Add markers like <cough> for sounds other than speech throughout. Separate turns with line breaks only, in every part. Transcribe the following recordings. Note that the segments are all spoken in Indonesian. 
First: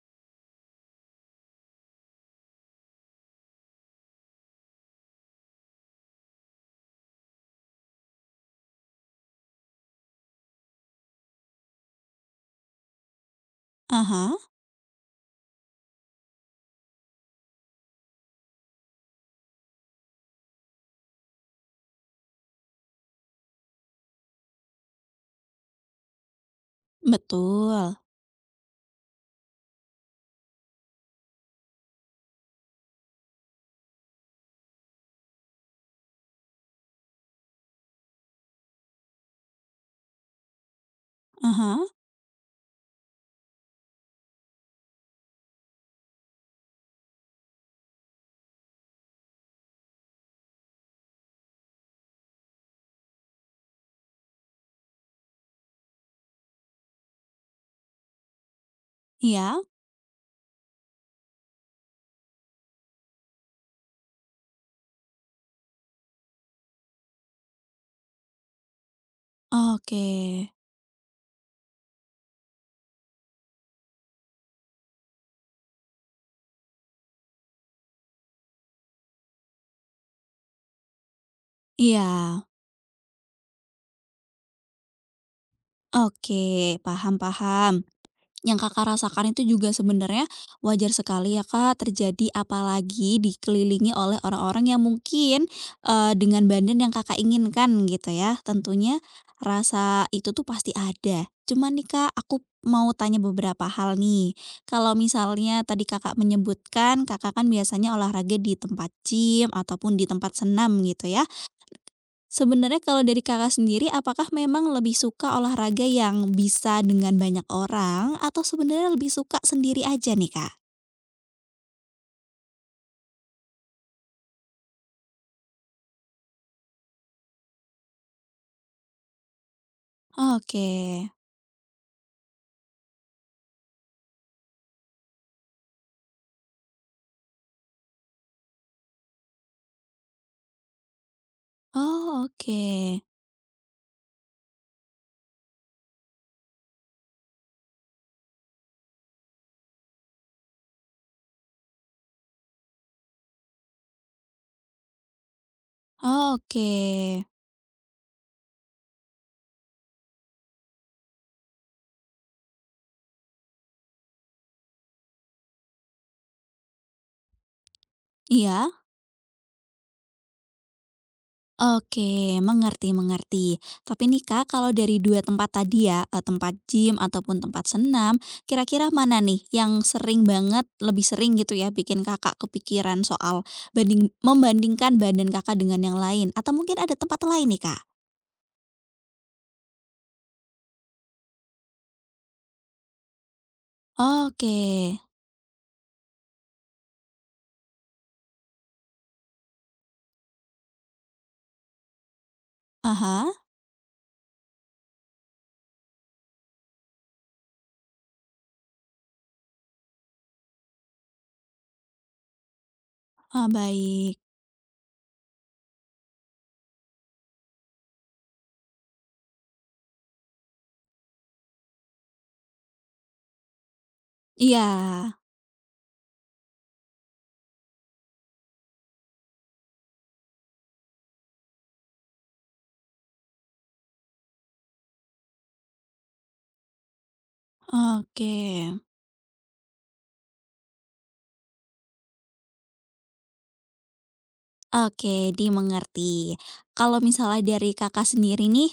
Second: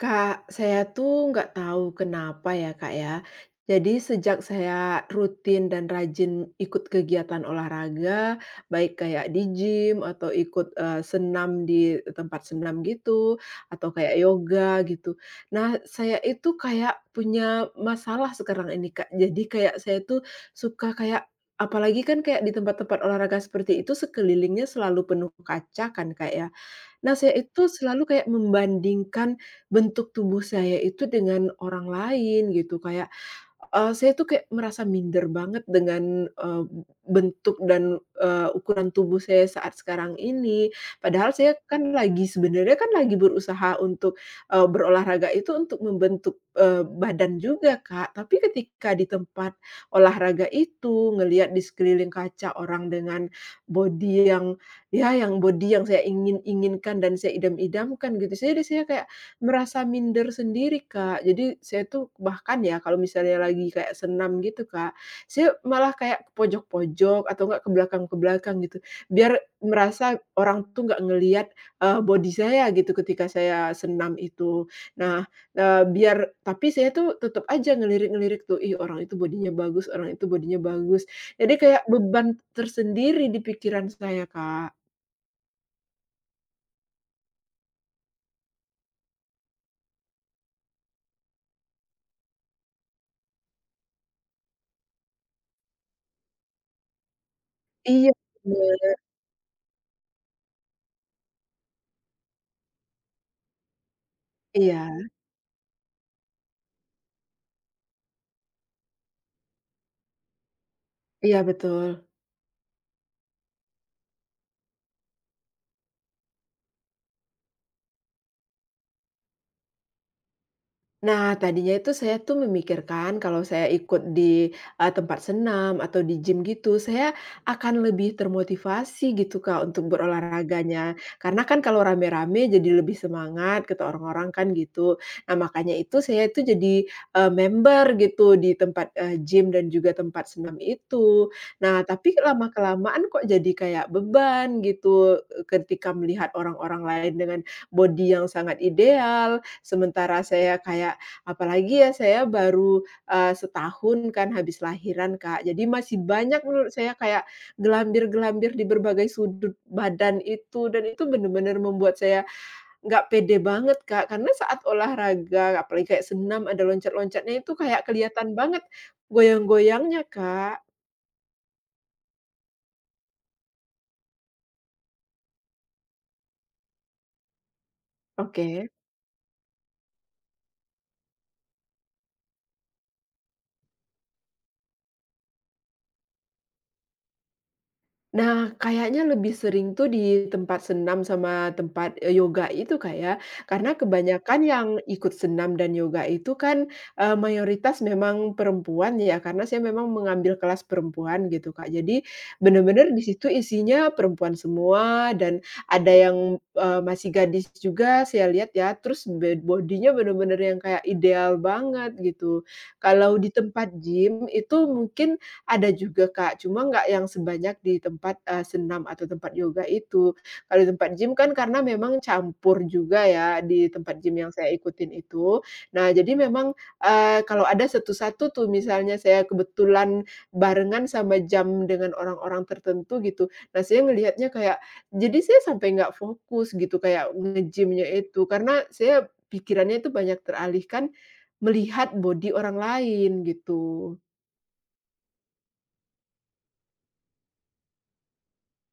Kak, saya tuh nggak tahu kenapa ya, Kak, ya. Jadi sejak saya rutin dan rajin ikut kegiatan olahraga, baik kayak di gym atau ikut, senam di tempat senam gitu, atau kayak
Aha.
yoga gitu. Nah, saya itu kayak punya masalah sekarang ini, Kak. Jadi kayak saya tuh suka kayak apalagi kan kayak di tempat-tempat olahraga seperti itu sekelilingnya selalu penuh kaca kan, Kak, ya. Nah, saya itu
Betul.
selalu kayak membandingkan bentuk tubuh saya itu dengan orang lain gitu, kayak, saya tuh kayak merasa minder banget dengan, bentuk dan, ukuran tubuh saya saat sekarang ini. Padahal saya
Aha, hah,
kan lagi sebenarnya kan lagi berusaha untuk, berolahraga itu untuk membentuk, badan juga, Kak. Tapi ketika di tempat olahraga itu, ngelihat di sekeliling kaca orang dengan body yang, ya, yang body yang saya ingin-inginkan dan saya idam-idamkan gitu. Jadi saya kayak
iya,
merasa minder sendiri, Kak. Jadi saya tuh bahkan ya kalau misalnya lagi kayak senam gitu, Kak, saya malah kayak ke pojok-pojok atau enggak ke belakang-ke belakang gitu. Biar
oke.
merasa orang tuh nggak ngelihat, body saya gitu ketika saya senam itu. Nah, biar tapi saya tuh tetap aja ngelirik-ngelirik tuh, "Ih, orang itu bodinya bagus, orang itu bodinya bagus." Jadi kayak
Iya,
beban tersendiri di pikiran saya, Kak.
oke, paham paham. Yang Kakak rasakan itu juga sebenarnya wajar sekali ya Kak terjadi, apalagi dikelilingi oleh orang-orang yang mungkin, dengan badan yang Kakak inginkan
Iya
gitu ya.
bener,
Tentunya rasa itu tuh pasti ada. Cuman nih Kak, aku mau tanya beberapa hal nih. Kalau
iya,
misalnya tadi Kakak menyebutkan Kakak kan biasanya olahraga di tempat gym ataupun di tempat senam gitu ya.
iya betul.
Sebenarnya kalau dari Kakak sendiri, apakah memang lebih suka olahraga yang bisa dengan banyak orang atau sebenarnya lebih suka sendiri aja nih, Kak?
Nah, tadinya itu saya tuh memikirkan kalau saya ikut di, tempat senam atau di gym gitu, saya akan lebih termotivasi gitu, Kak, untuk
Oke.
berolahraganya. Karena kan kalau rame-rame jadi lebih semangat kata orang-orang kan gitu. Nah, makanya itu saya itu jadi, member gitu di tempat, gym dan juga tempat senam itu. Nah, tapi
Oh, oke.
lama-kelamaan kok jadi kayak beban gitu, eh, ketika melihat orang-orang lain dengan body yang sangat ideal. Sementara saya kayak apalagi ya saya baru, setahun kan habis lahiran, Kak. Jadi masih
Oh,
banyak menurut saya kayak
oke.
gelambir-gelambir di berbagai sudut badan itu dan itu benar-benar membuat saya nggak pede banget, Kak. Karena saat olahraga apalagi kayak senam ada loncat-loncatnya itu kayak kelihatan banget
Iya?
goyang-goyangnya, Kak.
Oke, mengerti mengerti. Tapi nih, Kak, kalau dari 2 tempat tadi ya, tempat gym ataupun tempat senam,
Oke.
kira-kira mana nih yang sering banget lebih sering gitu ya bikin Kakak kepikiran soal banding membandingkan badan Kakak dengan yang lain? Atau mungkin ada tempat lain nih, Kak?
Nah, kayaknya lebih sering tuh di tempat senam sama tempat, yoga itu, Kak, ya. Karena kebanyakan yang
Oke.
ikut senam dan yoga itu kan, mayoritas memang perempuan ya, karena saya memang mengambil kelas perempuan gitu, Kak. Jadi bener-bener di
Aha,
situ
ah.
isinya perempuan semua dan ada yang, masih gadis juga saya lihat ya, terus body-nya bener-bener yang kayak ideal banget gitu. Kalau di
Oh,
tempat
baik.
gym itu mungkin ada juga, Kak, cuma nggak yang sebanyak di tempat, senam atau tempat yoga itu. Kalau di tempat gym kan karena memang campur juga ya di tempat gym yang saya
Iya.
ikutin itu. Nah, jadi memang, kalau ada satu-satu tuh misalnya saya kebetulan barengan sama jam dengan orang-orang tertentu gitu. Nah, saya ngelihatnya kayak jadi saya sampai nggak fokus gitu kayak ngejimnya itu,
Oke.
karena saya pikirannya itu banyak teralihkan melihat body orang lain gitu.
Oke, dimengerti. Kalau misalnya dari Kakak sendiri nih,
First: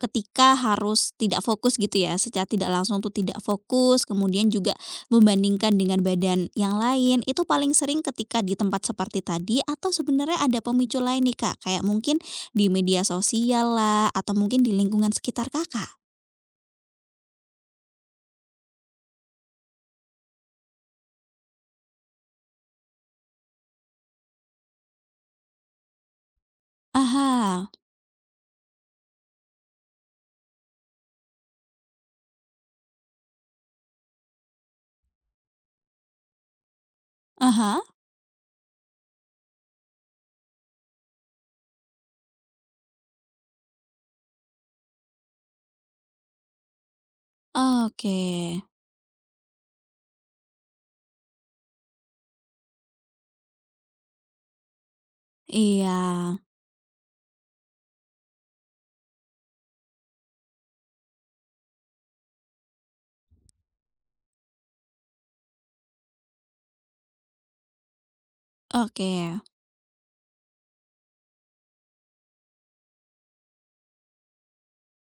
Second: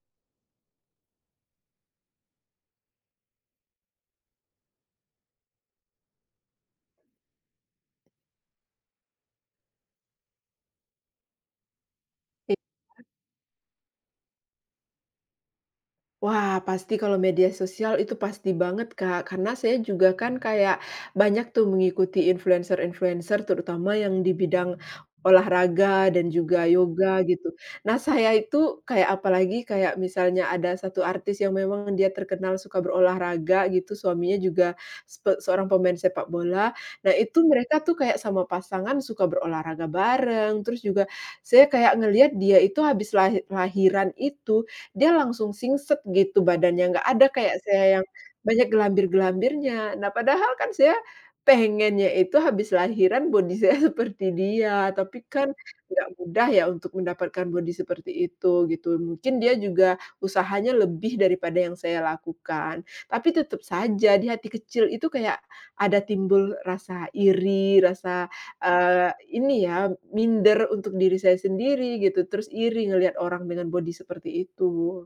ketika harus tidak fokus gitu ya, secara tidak langsung tuh tidak fokus, kemudian juga membandingkan dengan badan yang lain, itu paling sering ketika di tempat seperti tadi atau sebenarnya ada pemicu lain nih Kak? Kayak mungkin di media sosial lah, atau mungkin di lingkungan sekitar Kakak?
Wah, pasti kalau media sosial itu pasti banget, Kak. Karena saya juga kan kayak banyak tuh mengikuti influencer-influencer terutama yang di bidang olahraga dan juga yoga gitu.
Aha.
Nah, saya itu kayak apalagi kayak misalnya ada satu artis yang memang dia terkenal suka berolahraga gitu, suaminya juga seorang pemain sepak bola. Nah, itu
Ah.
mereka tuh kayak sama pasangan suka berolahraga bareng. Terus juga saya kayak ngelihat dia itu habis lahiran itu dia langsung singset gitu badannya, nggak ada kayak saya yang
Oke.
banyak gelambir-gelambirnya. Nah, padahal kan saya pengennya itu habis lahiran body saya <laughs> seperti dia, tapi kan
Iya,
nggak mudah ya untuk mendapatkan body seperti itu, gitu. Mungkin dia juga usahanya lebih daripada yang saya lakukan, tapi tetap saja di hati kecil itu kayak ada timbul rasa iri, rasa
oke.
ini ya, minder untuk diri saya sendiri gitu, terus iri ngelihat orang dengan body seperti itu.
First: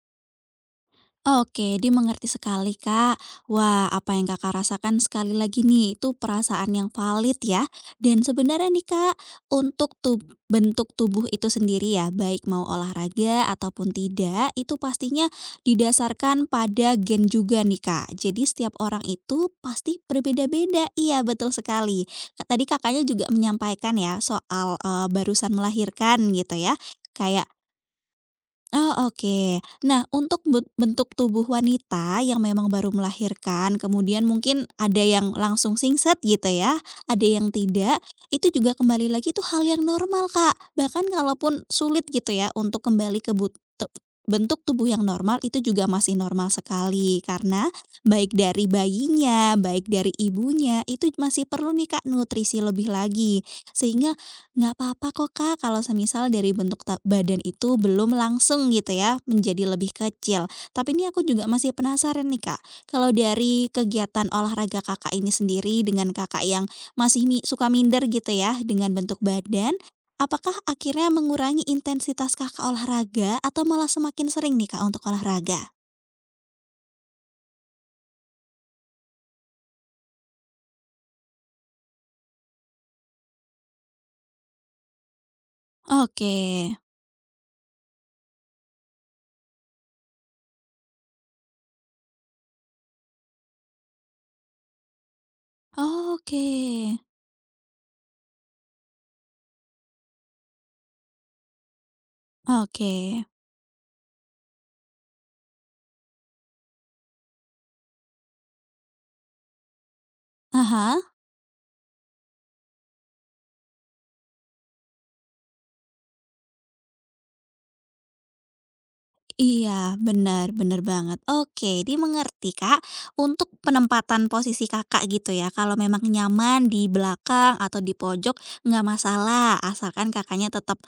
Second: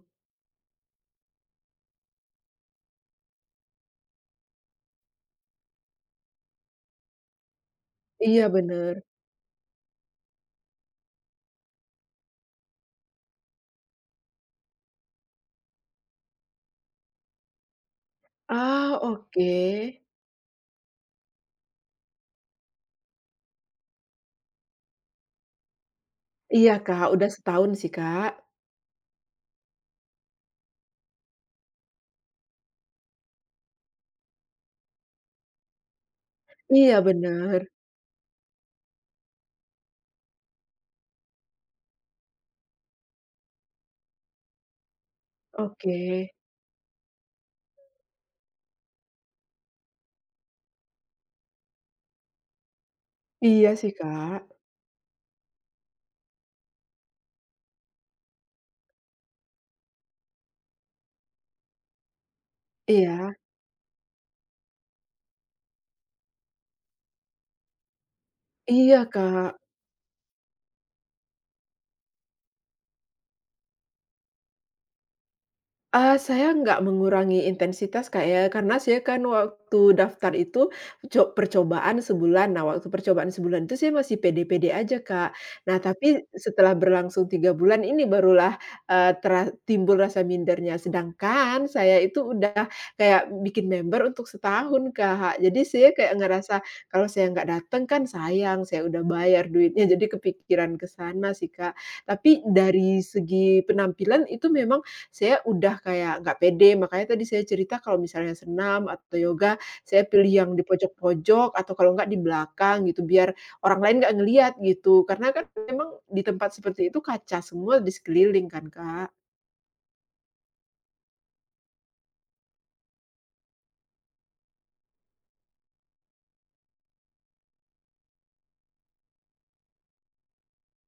Oke, dimengerti sekali, Kak. Wah, apa yang Kakak rasakan sekali lagi nih, itu perasaan yang valid ya. Dan
Iya
sebenarnya nih,
bener.
Kak, untuk tub bentuk tubuh itu sendiri ya, baik mau olahraga ataupun tidak, itu pastinya didasarkan pada gen juga nih, Kak. Jadi setiap
Ah,
orang itu
oke.
pasti berbeda-beda. Iya, betul sekali. Ka-, tadi Kakaknya juga menyampaikan ya soal eh, barusan melahirkan gitu
Iya
ya.
Kak, udah
Kayak,
setahun sih Kak.
oh, oke. Nah, untuk ben bentuk tubuh wanita yang memang baru melahirkan, kemudian mungkin ada yang langsung singset gitu ya,
Iya
ada yang
bener,
tidak, itu juga kembali lagi itu hal yang normal, Kak. Bahkan kalaupun sulit gitu ya untuk kembali ke but te bentuk tubuh yang normal, itu juga
oke.
masih normal sekali. Karena baik dari bayinya, baik dari ibunya, itu masih perlu nih, Kak, nutrisi lebih lagi.
Iya sih
Sehingga
Kak.
nggak apa-apa kok, Kak, kalau semisal dari bentuk ta badan itu belum langsung gitu ya, menjadi lebih kecil. Tapi ini aku juga masih penasaran nih, Kak. Kalau
Iya.
dari kegiatan olahraga Kakak ini sendiri dengan Kakak yang masih mi suka minder gitu ya dengan
Iya
bentuk
Kak.
badan, apakah akhirnya mengurangi intensitas Kakak olahraga atau malah semakin sering nih, Kak, untuk olahraga?
Saya nggak mengurangi intensitas, Kak, ya, karena saya kan waktu daftar itu percobaan sebulan. Nah, waktu percobaan sebulan itu saya masih pede-pede aja, Kak. Nah, tapi
Oke.
setelah berlangsung 3 bulan ini barulah, timbul rasa mindernya. Sedangkan saya itu udah kayak bikin member untuk setahun, Kak. Jadi saya kayak ngerasa
Oke.
kalau saya nggak datang kan sayang, saya udah bayar duitnya, jadi kepikiran ke sana sih, Kak. Tapi dari
Oke.
segi penampilan itu memang saya udah kayak nggak pede, makanya tadi saya cerita kalau misalnya senam atau yoga, saya pilih yang di
Aha.
pojok-pojok atau kalau nggak di belakang gitu, biar orang lain nggak ngelihat gitu. Karena kan memang di tempat seperti itu kaca semua di sekeliling kan, Kak.
Iya, benar benar banget. Oke, dimengerti, Kak. Untuk penempatan posisi Kakak gitu ya, kalau memang nyaman di belakang atau di pojok nggak masalah, asalkan Kakaknya tetap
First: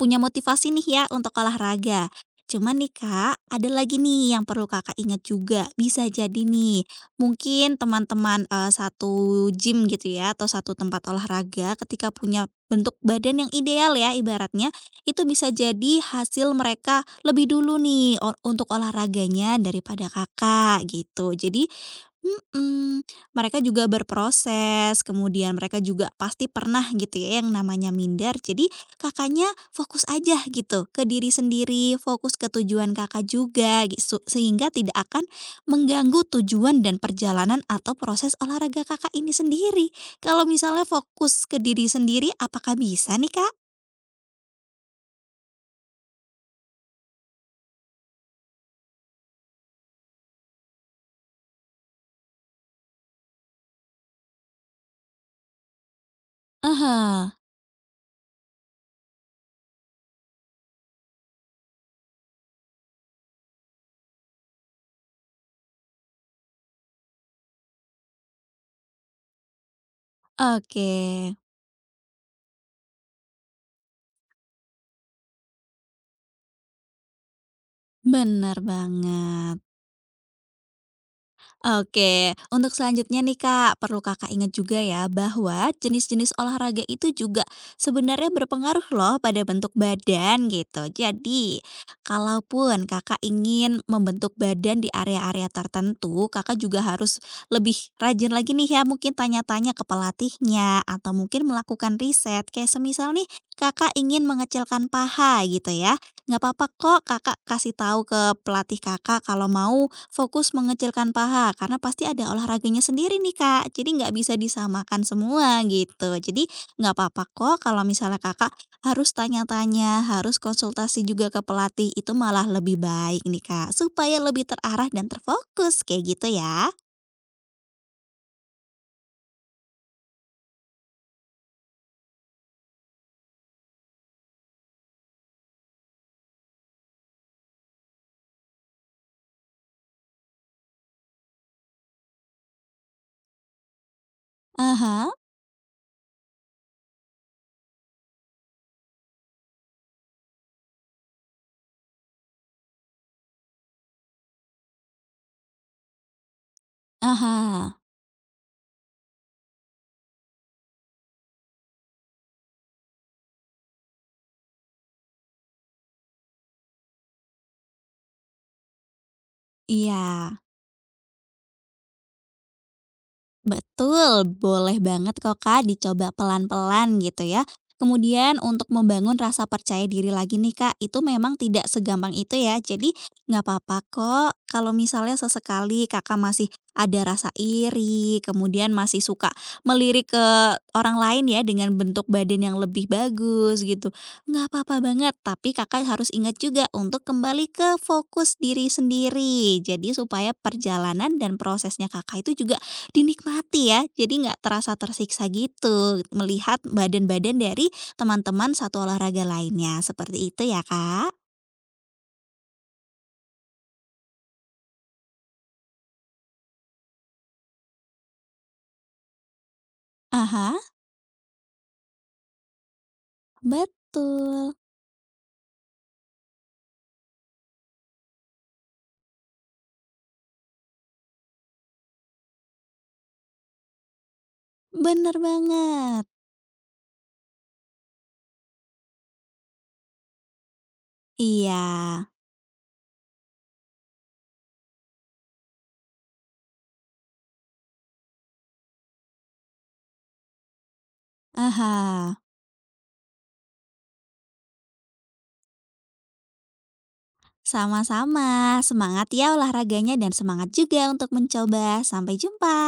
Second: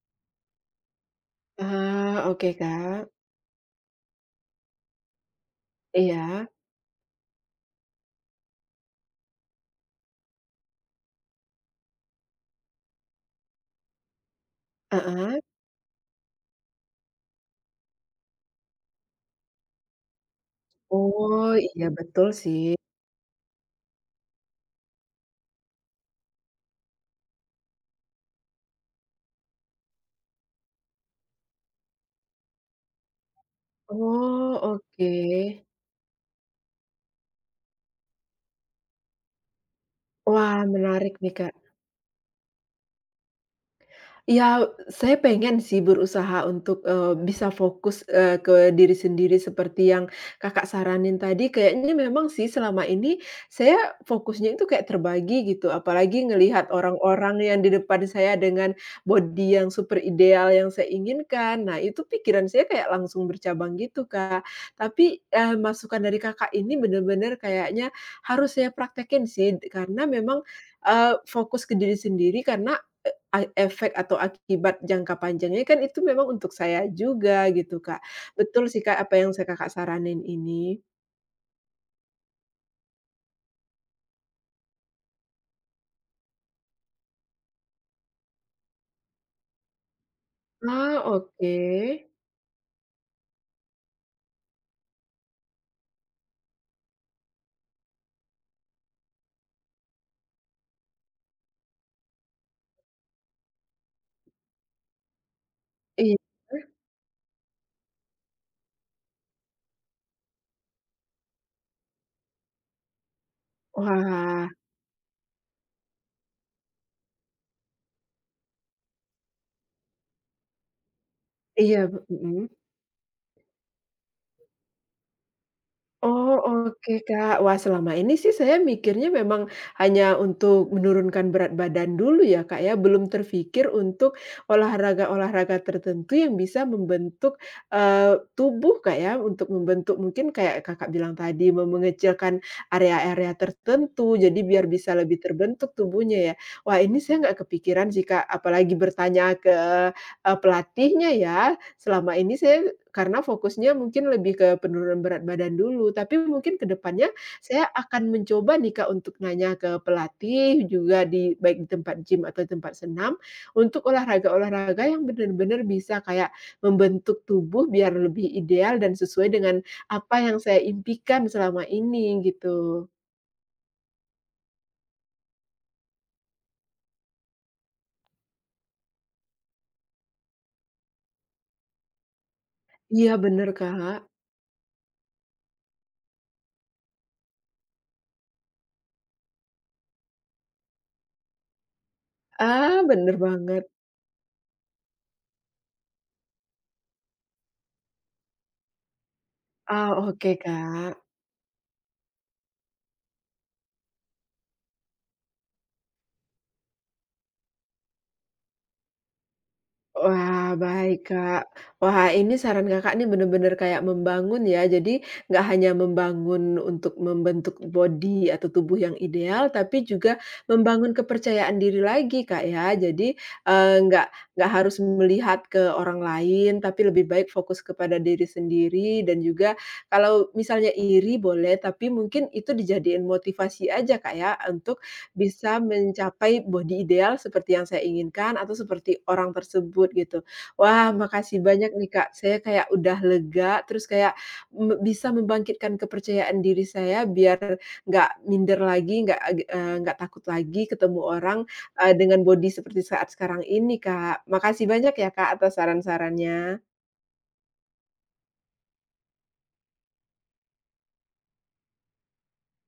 punya motivasi nih ya untuk olahraga.
Ah, oke,
Cuman nih
Kak.
Kak, ada lagi nih yang perlu Kakak ingat juga. Bisa jadi
Iya,
nih, mungkin teman-teman, satu gym gitu ya, atau satu tempat olahraga ketika punya bentuk badan yang ideal ya ibaratnya, itu
heeh.
bisa jadi hasil mereka lebih dulu nih o untuk olahraganya daripada Kakak, gitu.
Oh,
Jadi
iya betul sih.
mhm, mereka juga berproses, kemudian mereka juga pasti pernah gitu ya yang namanya minder. Jadi Kakaknya fokus aja gitu ke diri sendiri, fokus ke tujuan Kakak juga gi
Oh,
sehingga tidak
oke.
akan mengganggu tujuan dan perjalanan atau proses olahraga Kakak ini sendiri. Kalau
Wah,
misalnya
menarik nih,
fokus
Kak.
ke diri sendiri apakah bisa nih, Kak?
Ya, saya pengen sih berusaha untuk, bisa fokus, ke diri sendiri seperti yang Kakak saranin tadi. Kayaknya memang sih selama ini saya fokusnya itu kayak terbagi gitu, apalagi ngelihat
Aha.
orang-orang yang di depan saya dengan body yang super ideal yang saya inginkan. Nah, itu pikiran saya kayak langsung bercabang gitu, Kak. Tapi, masukan dari Kakak ini bener-bener kayaknya harus saya praktekin sih, karena memang,
Oke,
fokus ke diri sendiri karena efek atau akibat jangka panjangnya kan itu memang untuk saya juga gitu, Kak.
benar
Betul sih, Kak, apa yang
banget.
Kakak saranin ini.
Oke, untuk selanjutnya nih Kak, perlu Kakak ingat juga ya bahwa jenis-jenis olahraga itu juga sebenarnya berpengaruh loh pada bentuk badan gitu.
Ah, oke.
Jadi, kalaupun Kakak ingin membentuk badan di area-area tertentu, Kakak juga harus lebih rajin lagi nih ya mungkin tanya-tanya ke pelatihnya atau mungkin melakukan riset. Kayak semisal nih Kakak ingin mengecilkan paha gitu ya.
Iya.
Nggak apa-apa kok Kakak kasih tahu ke pelatih Kakak kalau mau fokus mengecilkan paha, karena pasti ada olahraganya sendiri nih Kak, jadi nggak bisa
Wah,
disamakan semua gitu. Jadi nggak apa-apa kok kalau misalnya Kakak harus tanya-tanya, harus konsultasi juga ke
iya,
pelatih, itu
mhm.
malah lebih baik nih Kak, supaya lebih terarah dan terfokus, kayak gitu
Oh,
ya.
oke, Kak. Wah, selama ini sih saya mikirnya memang hanya untuk menurunkan berat badan dulu ya, Kak, ya. Belum terfikir untuk olahraga-olahraga tertentu yang bisa membentuk, tubuh, Kak, ya. Untuk membentuk mungkin kayak Kakak bilang tadi, mengecilkan area-area tertentu, jadi biar bisa
Aha,
lebih terbentuk tubuhnya ya. Wah, ini saya nggak kepikiran sih, Kak, apalagi bertanya ke, pelatihnya ya. Selama ini saya karena fokusnya mungkin lebih ke penurunan berat badan dulu, tapi mungkin ke depannya saya
aha,
akan mencoba nih, Kak, untuk nanya ke pelatih juga di baik di tempat gym atau tempat senam, untuk olahraga-olahraga yang benar-benar bisa kayak membentuk tubuh biar lebih ideal dan sesuai dengan
iya.
apa yang saya impikan selama ini gitu.
Betul, boleh banget kok Kak dicoba pelan-pelan gitu ya. Kemudian untuk membangun rasa percaya diri lagi nih Kak, itu memang tidak segampang itu ya. Jadi
Iya
nggak
bener,
apa-apa
Kak.
kok kalau misalnya sesekali Kakak masih ada rasa iri, kemudian masih suka melirik ke orang lain ya dengan bentuk badan yang
Ah,
lebih
bener
bagus
banget.
gitu. Nggak apa-apa banget, tapi Kakak harus ingat juga untuk kembali ke fokus diri sendiri.
Ah,
Jadi supaya
oke, Kak.
perjalanan dan prosesnya Kakak itu juga dinikmati ya, jadi nggak terasa tersiksa gitu, melihat badan-badan dari teman-teman satu olahraga lainnya, seperti itu
Wah,
ya,
baik,
Kak?
Kak. Wah, ini saran Kakak nih bener-bener kayak membangun ya. Jadi nggak hanya membangun untuk membentuk body atau tubuh yang ideal, tapi juga
Aha,
membangun kepercayaan diri lagi, Kak, ya. Jadi, eee, nggak nggak
betul,
harus melihat ke orang lain, tapi lebih baik fokus kepada diri sendiri dan juga kalau misalnya iri boleh, tapi mungkin itu dijadiin motivasi aja, Kak, ya, untuk
bener
bisa
banget,
mencapai body ideal seperti yang saya inginkan atau seperti orang tersebut gitu. Wah makasih
iya.
banyak nih Kak, saya kayak udah lega terus kayak bisa membangkitkan kepercayaan diri saya biar nggak minder lagi, nggak ag eh, nggak takut lagi ketemu orang, dengan
Aha,
body seperti saat sekarang ini Kak. Makasih banyak ya Kak atas saran-sarannya.
sama-sama, semangat ya olahraganya dan semangat juga untuk mencoba, sampai jumpa.